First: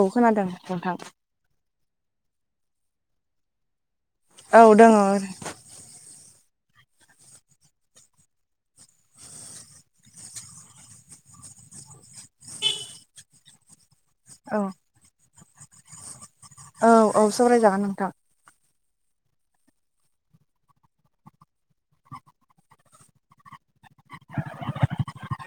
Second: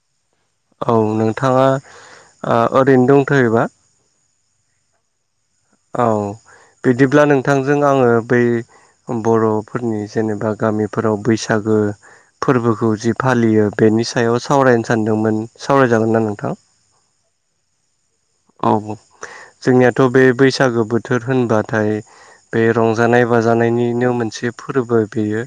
औ खोनादों औ नोंथांङा ओरैनो दंथ'योबा औ दंङो आरो औ बिदिब्ला नोंथांजों आंङो बै बर'फोरनि जेनेबा गामिफोराव बैसागो फोरबोखौ जि फालियो बेनि सायाव औ सावरायनो सानदोंमोन सावरायजागोन नोंथां औ औ सावरायजागोन नोंथां औ जोंनियाथ' बे बैसागो बोथोर होनबाथाय बे रंजानाय बाजानायनि मोनसे फोरबो बेयो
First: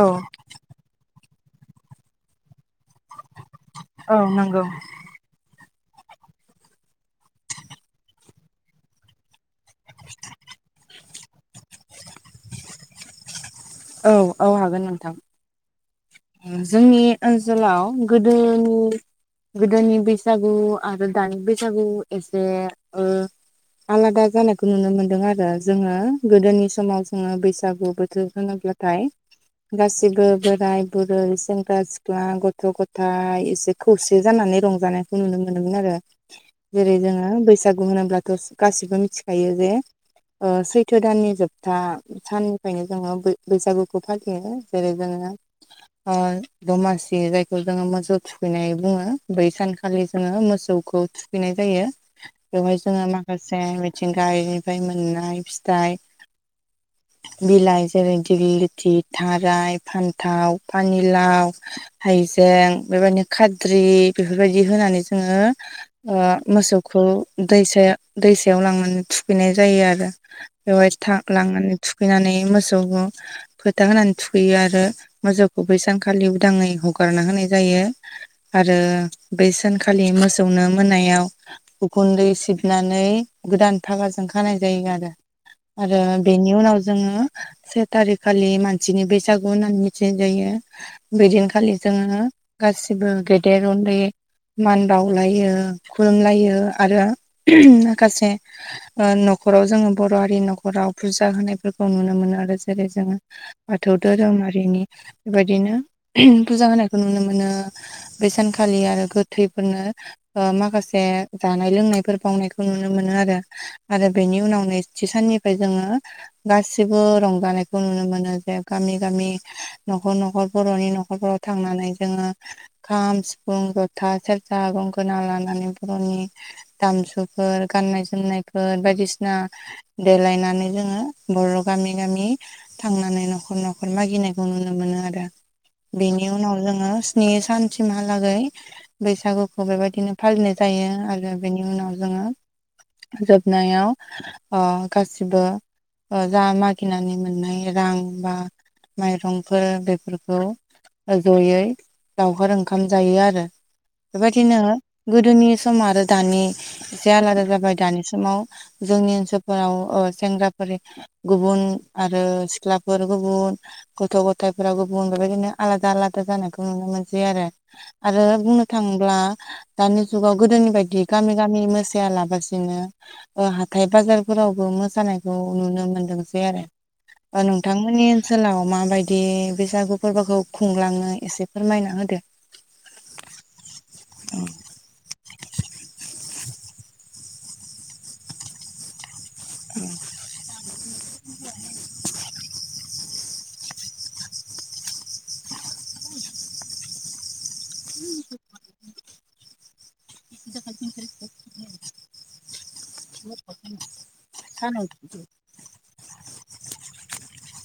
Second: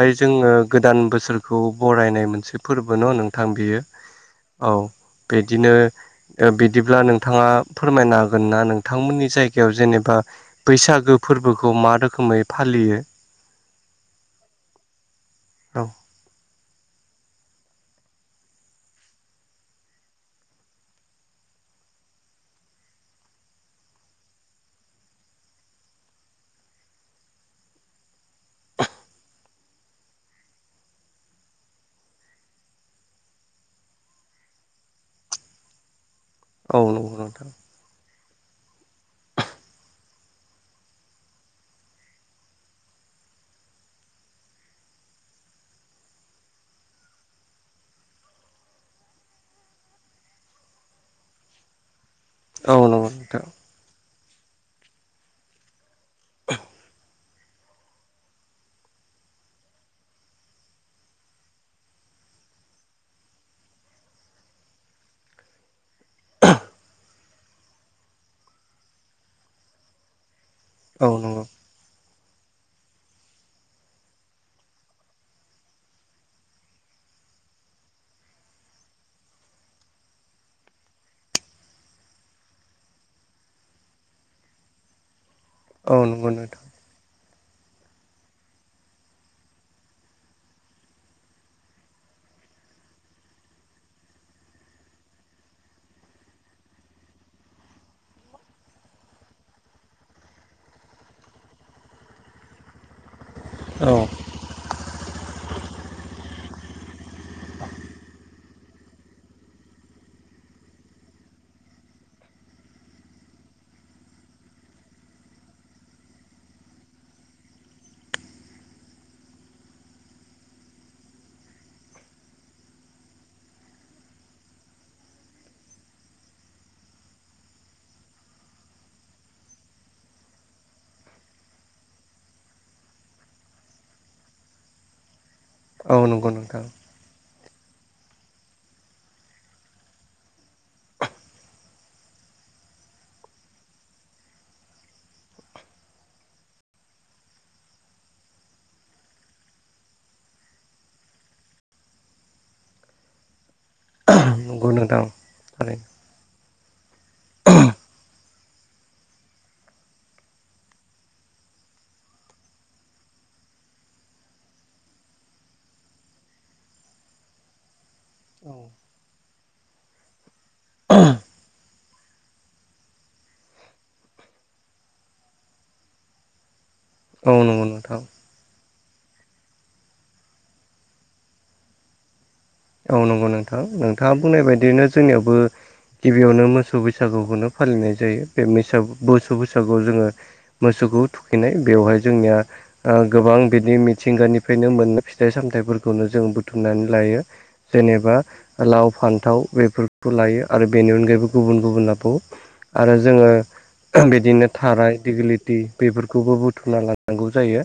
औ जोंङो गोदान बोसोरखौ बरायनाय मोनसे फोरबो न' नोंथां बेयो औ नंगौ औ बिदिनो बिदिब्ला नोंथांङा फोरमायनो हागोन ना नोंथांमोननि जायगा जायगायाव जेनेबा बैसागो फोरबोखौ मा रोखोमै फालियो औ औ हागोन नोंथां औ जोंनि ओनसोलाव गोदोनि गोदोनि बैसागु आरो दानि बैसागु एसे आलादा जानायखौ नुनो मोनदों आरो जोंङो गोदोनि समाव जोंङो बैसागु बोथोर होनोब्लाथाय गासिबो बोराय बुरै सेंग्रा सिख्ला गथ' गथाय एसे खौसे जानानै रंजानायखौ नुनो मोनोमोन आरो औ जेरै नंगौ जोंङो बैस नोंथां बैसागु होनोब्लाथ' गासिबो मिथिखायो जे सैथो दाननि जोबथा साननिफ्रायनो जोंङो बैसागुखौ फालियो जेरै जोंङो दमासि जायखौ जोंङो मोसौ थुखैनाय बुंङो बै सानखालि जोंङो मोसौखौ थुखैनाय जायो औ बेवहाय जोंङो नंगौ नोंथां माखासे मिथिंगनिफ्राय मोननाय फिथाइ बिलाइ जेरै गिलिथि थाराय फान्थाव पानिलाव हायजें बेबायदिनो खाद्रि बेफोरबायदि होनानै जोंङो मोसौखौ दैसायाव दैसायाव लांनानै थुखैनाय जायो आरो बेवहाय औ थ नंगौ लांनानै थुखैनानै मोसौखौ खोथा होनानै थुखैयो आरो मोसौखौ बै सानखालि उदांङै हगारना होनाय जायो। आरो बै सानखालि मोसौनो मोनायाव गखुन्दै सिबनानै गोदान फागाजों खानाय जायो आरो औ आरो नंगौ बेनि नोंथां उनाव जोंङो से थारिखखालि मानसिनि बैसागु होननानै मिथिनाय जायो। बेदिनखालि जोंङो गासिबो गेदेर उन्दै मान बावलायो खुलुमलायो आरो माखासे न'खराव जोंङो बर' हारिनि न'खराव फुजा होनायफोरखौ नुनो मोनो आरो जेरै जोंङो औ बाथौ धोरोमारिनि बेबायदिनो फुजा होनायखौ नुनो मोनो बे सानखालि आरो गोथैफोरनो माखासे जानाय लोंनायफोर बावनायखौ नुनो मोनो आरो आरो बेनि उनाव नैथि साननिफ्राय जोंङो गासै गेबो रंजानायखौ नुनो मोनो जे गामि गामि न'खर न'खर बर'नि न'खर थांनानै जोंङो खाम सिफुं जथा सेरजा गंगोना लानानै बर'नि दामजुफोर गान्नाय जोमनायफोर बायदिसिना देलायनानै जोंङो बर' गामि गामि थांनानै न'खर न'खर मागिनायखौ नुनो मोनो आरो औ नंगौ बिनि उनाव नोंथां जोङो स्नि सानसिमहालागै बैसागुखौ बेबायदिनो फालिनाय जायो आरो बेनि उनाव जोङो जोबनायाव ओ गासिबो ओ जा मागिनानै मोननाय रां बा माइरंफोर बेफोरखौ ज'यै लावखार ओंखाम जायो आरो बेबायदिनो नंगौ नोंथां गोदोनि सम थारैनो आरो दानि एसे आलादा जाबाय दानि समाव जोंनि ओनसोलफोराव ओ सेंग्राफोर गुबुन आरो सिख्लाफोर गुबुन गथ' गथायफोराव गुबुन बेबायदिनो आलादा आलादा जानायखौ नुनो मोनसै आरो आरो बुंनो थाङोब्ला दानि जुगाव गोदोनि बायदि गामि गामि मोसायालाबासिनो ओ हाथाय बाजारफोरावबो मोसानायखौ नुनो मोनो सै आरो औ ओ नंगौ नोंथां नोंथांमोननि सोलाव माबायदि बैसागु फोरबोखौ खुंलाङो एसे फोरमायना होदो औ नंगौ नोंथां नोंथाङा बुंनाय बायदियैनो जोंनियावबो गिबियावनो मोसौ बैसागुखौनो फालिनाय जायो बे बैसागु मोसौ बैसागुआव जोङो मोसौखौ थुखैनाय बेवहाय जोंनिया ओ गोबां बिदि मिथिंगानिफ्रायनो मोननाय फिथाइ-सामथाइफोरखौनो जों बुथुमनानै लायो जेनेबा लाव फान्थाव बेफोरखौ लायो आरो बेनि अनगायैबो गुबुन गुबुन आबाव आरो जोङो बिदिनो थाराय दिगलिटि बेफोरखौबो बुथुमना लानांगौ जायो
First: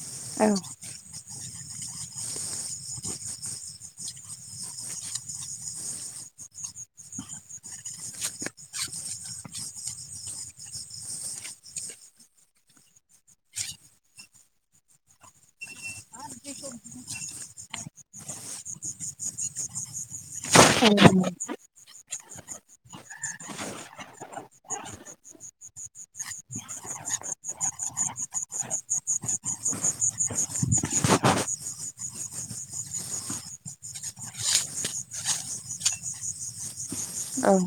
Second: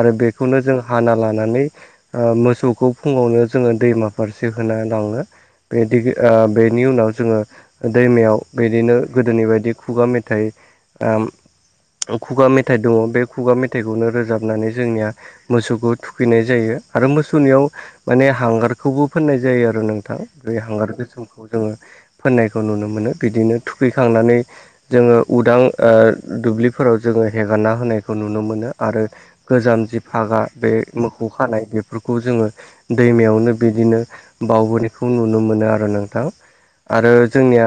आरो बेखौनो जों हाना लानानै ओ मोसौखौ फुङावनो जोङो दैमा फारसे होना लाङो बे दिग ओ बेनि उनाव जोङो दैमायाव बिदिनो गोदोनि बायदि खुगा मेथाइ ओम खुगा मेथाइ दङ' बे खुगा मेथाइखौनो रोजाबनानै जोंनिया मोसौखौ थुखैनाय जायो आरो मोसौनियाव माने हांगारखौबो फोननाय जायो आरो नों थां बे हांगार औ गोसोमखौ जोङो फोननायखौ नुनो मोनो बिदिनो थुखैखांनानै जोङो उदां ओ दुब्लिफोराव जोङो हेगारना होनायखौ नुनो मोनो आरो गोजाम जि फागा बे मोखौ खानाय बेफोरखौ जोङो दैमायावनो बिदिनो बावबोनायखौ नुनो मोनो आरो नोंथां आरो औ जोंनिया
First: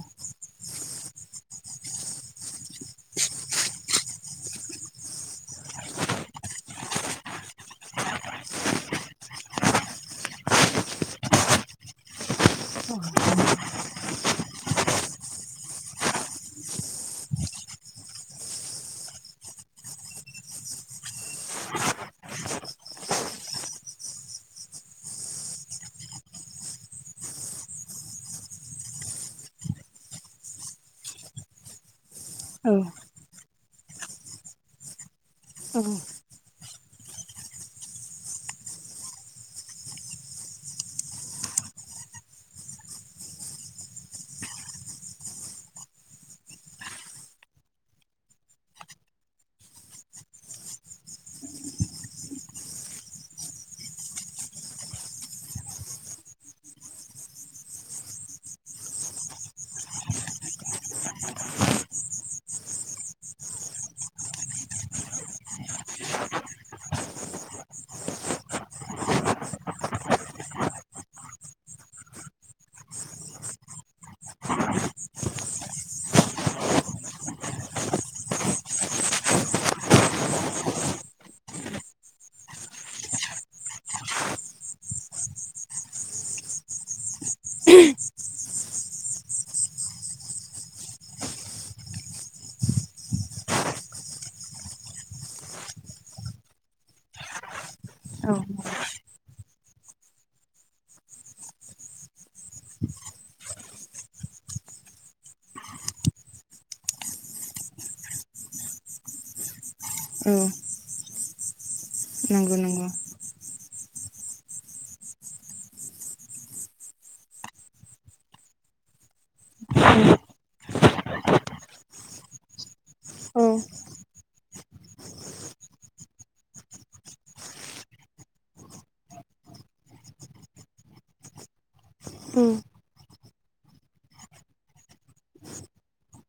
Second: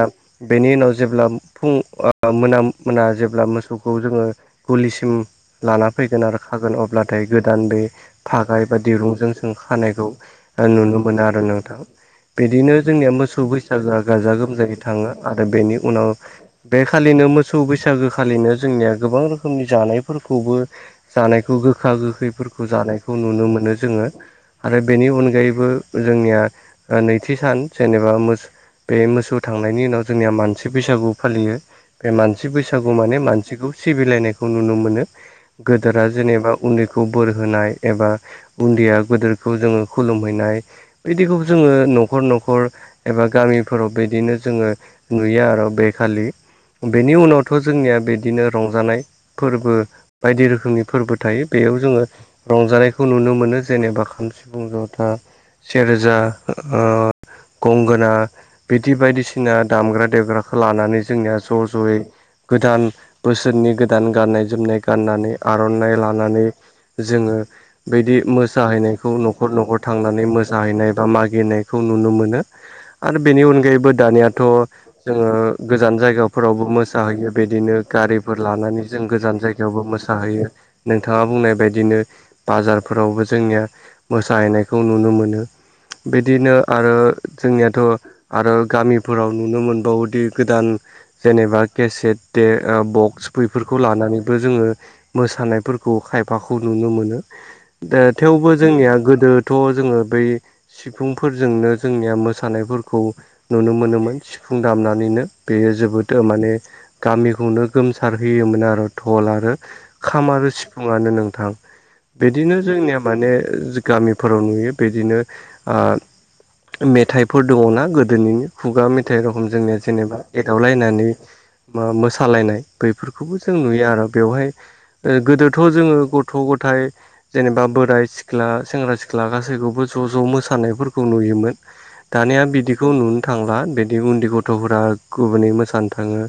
बेनि उनाव जेब्ला फुं ओ मोना मोना जेब्ला मोसौखौ जोङो गुलिसिम लाना फैगोन आरो खागोन अब्लाथाय गोदान बे फागा एबा दिरुंजों जों खानायखौ नुनो मोना आरो नोंथां बिदिनो जोंनिया मोसौ बैसागोआ गाजा गोमजायै थाङो आरो बेनि उनाव बेखालिनो मोसौ बैसागो खालिनो जोंनिया गोबां रोखोमनि जानायफोरखौबो जानायखौ गोखा गोखैफोरखौ जानायखौ नुनो मोनो जोङो आरो बेनि अनगायै अनगायैबो जोंनिया नैथि सान जेनेबा मोस बे मोसौ थांनायनि उनाव जोंनिया मानसि बैसागु फालियो बे मानसि औ बैसागु माने मानसिखौ सिबिलायनायखौ नुनो मोनो औ गदोरा जेनेबा उन्दैखौ बोर होनाय एबा उन्दैया गोदोरखौ जोङो खुलुमहैनाय बिदिखौ जोङो न'खर न'खर एबा गामिफोराव बिदिनो जोङो नुयो आरो बेखालि बेनि उनावथ' जोंनिया बिदिनो रंजानाय फोरबो बायदि रोखोमनि फोरबो थायो बेयाव जोङो रंजानायखौ नुनो मोनो जेनेबा खाम, सिफुं, जथा सेरजा ओ गंगोना बिदि बायदिसिना दामग्रा-देग्राखौ लानानै जोंनिया ज' ज'यै गोदान बोसोरनि गोदान गाननाय-जोमनाय गाननानै आर'नाइ लानानै जोङो बिदि मोसाहैनायखौ नख न'खर न'खर थांनानै मोसाहैनाय बा मागिनायखौ नुनो मोनो आरो बेनि अनगायैबो दानियाथ' जोङो गोजान जायगाफोरावबो मोसाहैयो बिदिनो गारिफोर लानानै जों गोजान जायगा बेवबो मोसाहैयो नोंथाङा बुंनाय बायदिनो बाजारफोरावबो जोंनिया मोसाहैनायखौ नुनो मोनो बिदिनो आरो जोंनियाथ' आरो गामिफोराव नुनो मोनबावोदि गोदान जेनेबा केसेट बक्स बैफोरखौ लानानैबो जोङो मोसानायफोरखौ खायफाखौ नुनो मोनो दा औ थेवबो जोंनिया गोदोथ' जोङो बै सिफुंफोरजोंनो जोंनिया मोसानायफोरखौ नुनो मोनोमोन सिफुं दामनानैनो बेयो जोबोद माने गामिखौनो गोमसार होयोमोन आरो घल आरो खाम आरो सिफुङानो नोंथां नंगौ बिदिनो नंगौ जोंनिया माने गामिफोराव नुयो बिदिनो मेथाइफोर दङना गोदोनिनो खुगा मेथाइ रोखम जोंनिया जेनेबा एदावलायनानै मा मोसालायनाय औ बैफोरखौबो जों नुयो आरो बेवहाय गोदोथ' जोङो गथ' गथाय जेनेबा बोराय सिख्ला सेंग्रा सिख्ला गासैखौबो ज' ज' मोसानायफोरखौ नुयोमोन दानिया बिदिखौ नुनो थांला बिदि उन्दै गथ'फोरा गुबुनै मोसानो थाङो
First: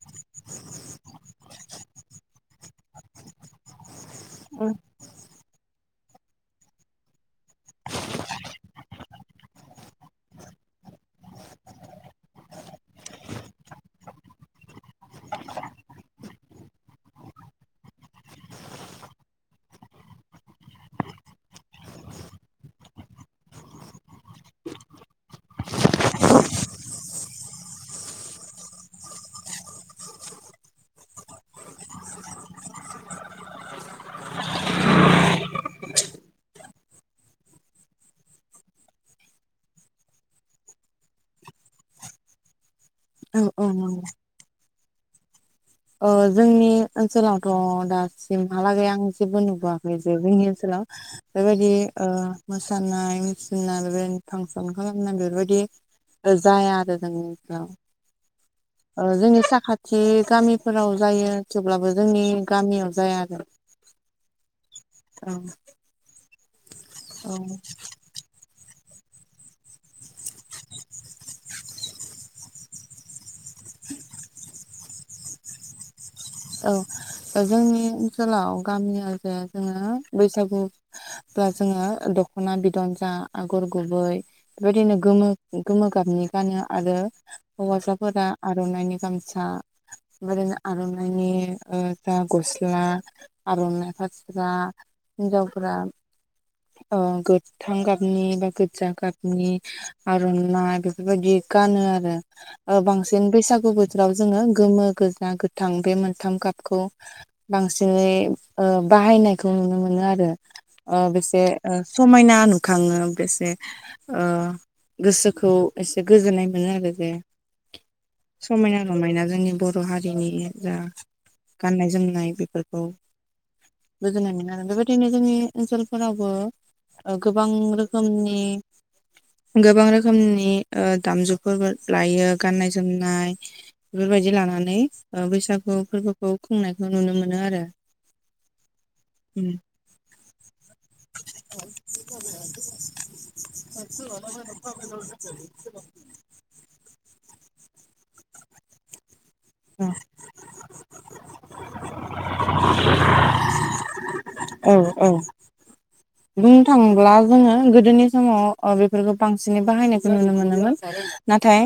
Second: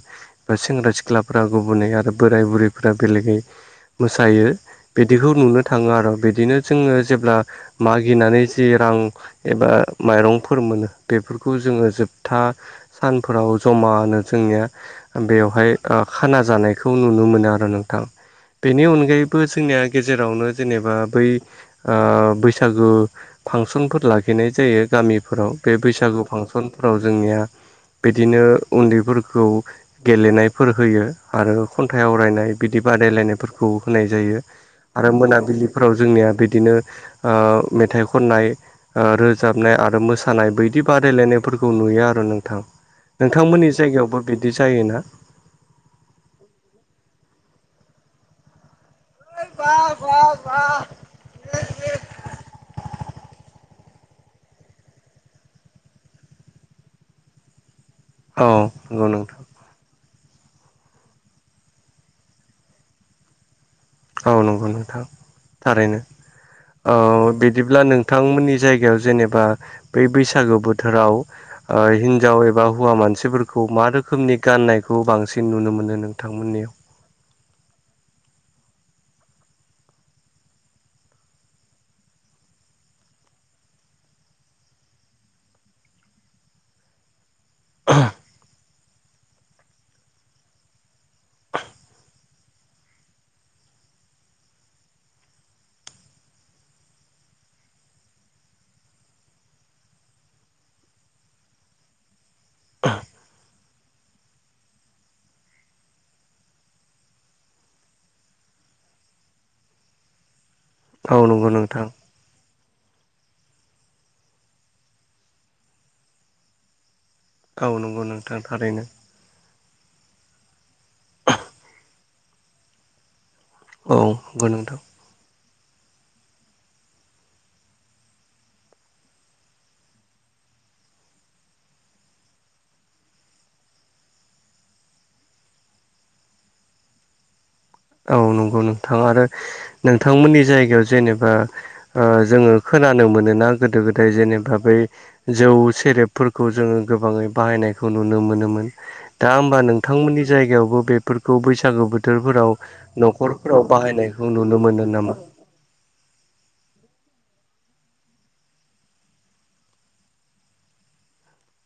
बा सेंग्रा सिख्लाफ्रा गुबुनै आरो बोराय बुरैफोरा बेलेगै मोसायो बिदिखौ नुनो थाङो आरो बिदिनो जोङो जेब्ला मागिनानै जि रां एबा माइरंफोर मोनो बेफोरखौ जोङो जोबथा सानफोराव जमानो जोंनिया बेवहाय खाना जानायखौ नुनो मोनो आरो नोंथां बेनि अनगायैबो जोंनिया गेजेरावनो जेनेबा बै बैसागु फांसनफोर लाखिनाय जायो गामिफोराव बे बैसागु फांसनफोराव जोंनिया बिदिनो उन्दैफोरखौ गेलेनायफोर होयो आरो खन्थाइ आवरायनाय बिदि बादायलायनायफोरखौ होनाय जायो आरो मोनाबिलिफोराव जोंनिया बिदिनो मेथाइ खननाय रोजाबनाय आरो मोसानाय बायदि बादायलायनायफोरखौ नुयो आरो नोंथां नोंथांमोननि नंगौ जायगायावबो बिदि जायोना जोंनि ओनसोलावथ' दासिमहालागै‌ आं जेबो नुबोवाखै जे जोंनि ओनसोलाव बेबायदि मोसानाय मुसुरनाय बेबायनो फांसन खालामनानै बेफोरबायदि जाया आरो जोंनि ओ औ नंगौ जोंनि नोंथां साखाथि गामिफोराव जायो थेवब्लाबो जोंनि गामियाव जाया आरो गाव नंगौ नोंथां औ थारैनो बिदिब्ला नोंथांमोननि जायगायाव जेनेबा बै बैसागो बोथोराव हिनजाव एबा हौवा मानसिफोरखौ मा रोखोमनि गाननायखौ बांसिन नुनो मोनो नों औ जोंनि ओनसोलाव गामिय जाया जोङो बैसागु बा जोङो दख'ना बिदन जा आगर गुबै बेबायदिनो गोमो गोमो गाबनि गानो आरो हौवासाफोरा आर'नाइनि गामसा बेनो आर'नाइ ननि जा गस्ला आर'नाइ फास्रा हिन्जावफ्रा गोथां गाबनि बा गोजा गाबनि आर'नाइ बेफोरबायदि गानो आरो बांसिन बैसागु बोथोराव जोङो गोमो गोजा गोथां बे मोनथाम गाबखौ बांसिनै बाहायनायखौ नुनो मोनो आरो ओ औ बेसे नंगौ ओ नोंथां समायना नुखाङो बेसे गोसोखौ एसे गोजोननाय मोनो आरो जे औ नंगौ नोंथां समायना थारैनो रमायना जोंनि बर' बर' हारिनि जा गाननाय जोमनाय बेफोरखौ औ गोजोननाय नंगौ मोनो आरो नोंथां बेबायदिनो जोंनि ओनसोल फोरावबो गोबां रोखोमनि गोबां रोखोमनि दामजुफोरबो लायो गाननाय जोमनाय बेफोरबायदि लानानै बैसागु फोरबोखौ खुंनायखौ नुनो मोनो आरो औ नंगौ नोंथां आरो उम नोंथांमोननि जायगायाव जेनेबा ओ जोङो खोनानो मोनोना गोदो गोदाय जेनेबा बै जौ सेरेब फोरखौ जोङो गोबाङै बाहायनायखौ नुनो मोनोमोन दा होमबा नोंथांमोननि जायगायावबो बेफोरखौ बैसागो बोथोरफोराव न'खरफोराव बाहायनायखौ नुनो औ मोनो नामा औ बुंनो थाङोब्ला जोङो गोदोनि समाव बेफोरखौ बांसिनै बाहायनायखौ नुनो मोनोमोन नाथाय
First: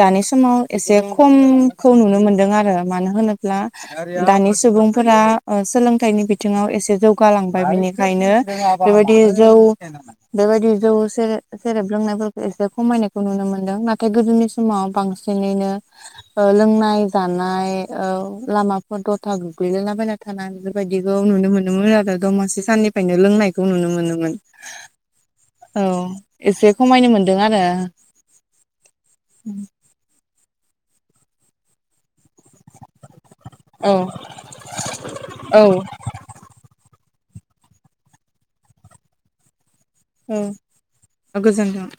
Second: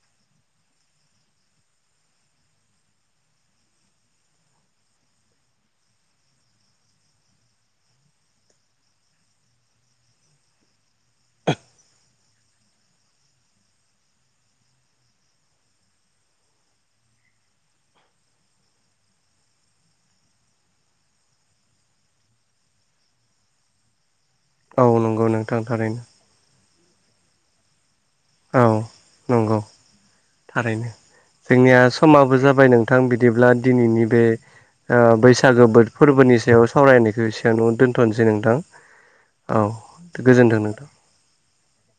दानि समाव एसे खमखौ नुनो मोनदों आरो मानो होनोब्ला दानि सुबुंफोरा सोलोंथाइनि बिथिङाव एसे जौगालांबाय बिनिखायनो बेबायदि जौ बेबायदि जौसां जेरेब लोंनायफोरखौ एसे खमायनायखौ नुनो मोन्दों नाथाय गोदोनि समाव बांसिनैनो लोंनाय जानाय लामाफोर दथा गोग्लैलायलाबायला थ बेबायायदिखौ नुनो मोनोमोन आरो दमासि साननिफ्रायनो लोंनायखौ नुनो मोनोमोन औ नंगौ औ नोंथांथारैनो एसे खमायनो मोन्दों आरो औ नंगौ थारैनो जोंनिया समाबो जाबाय जाबाय नोंथां बिदिब्ला दिनैनि बे औ बैसागो बो फोरबोनि सायाव सावरायनायखौ एसेबां न दोन्थ'नोसै नोंथां औ गोजोनथों नोंथां गोजोन्थों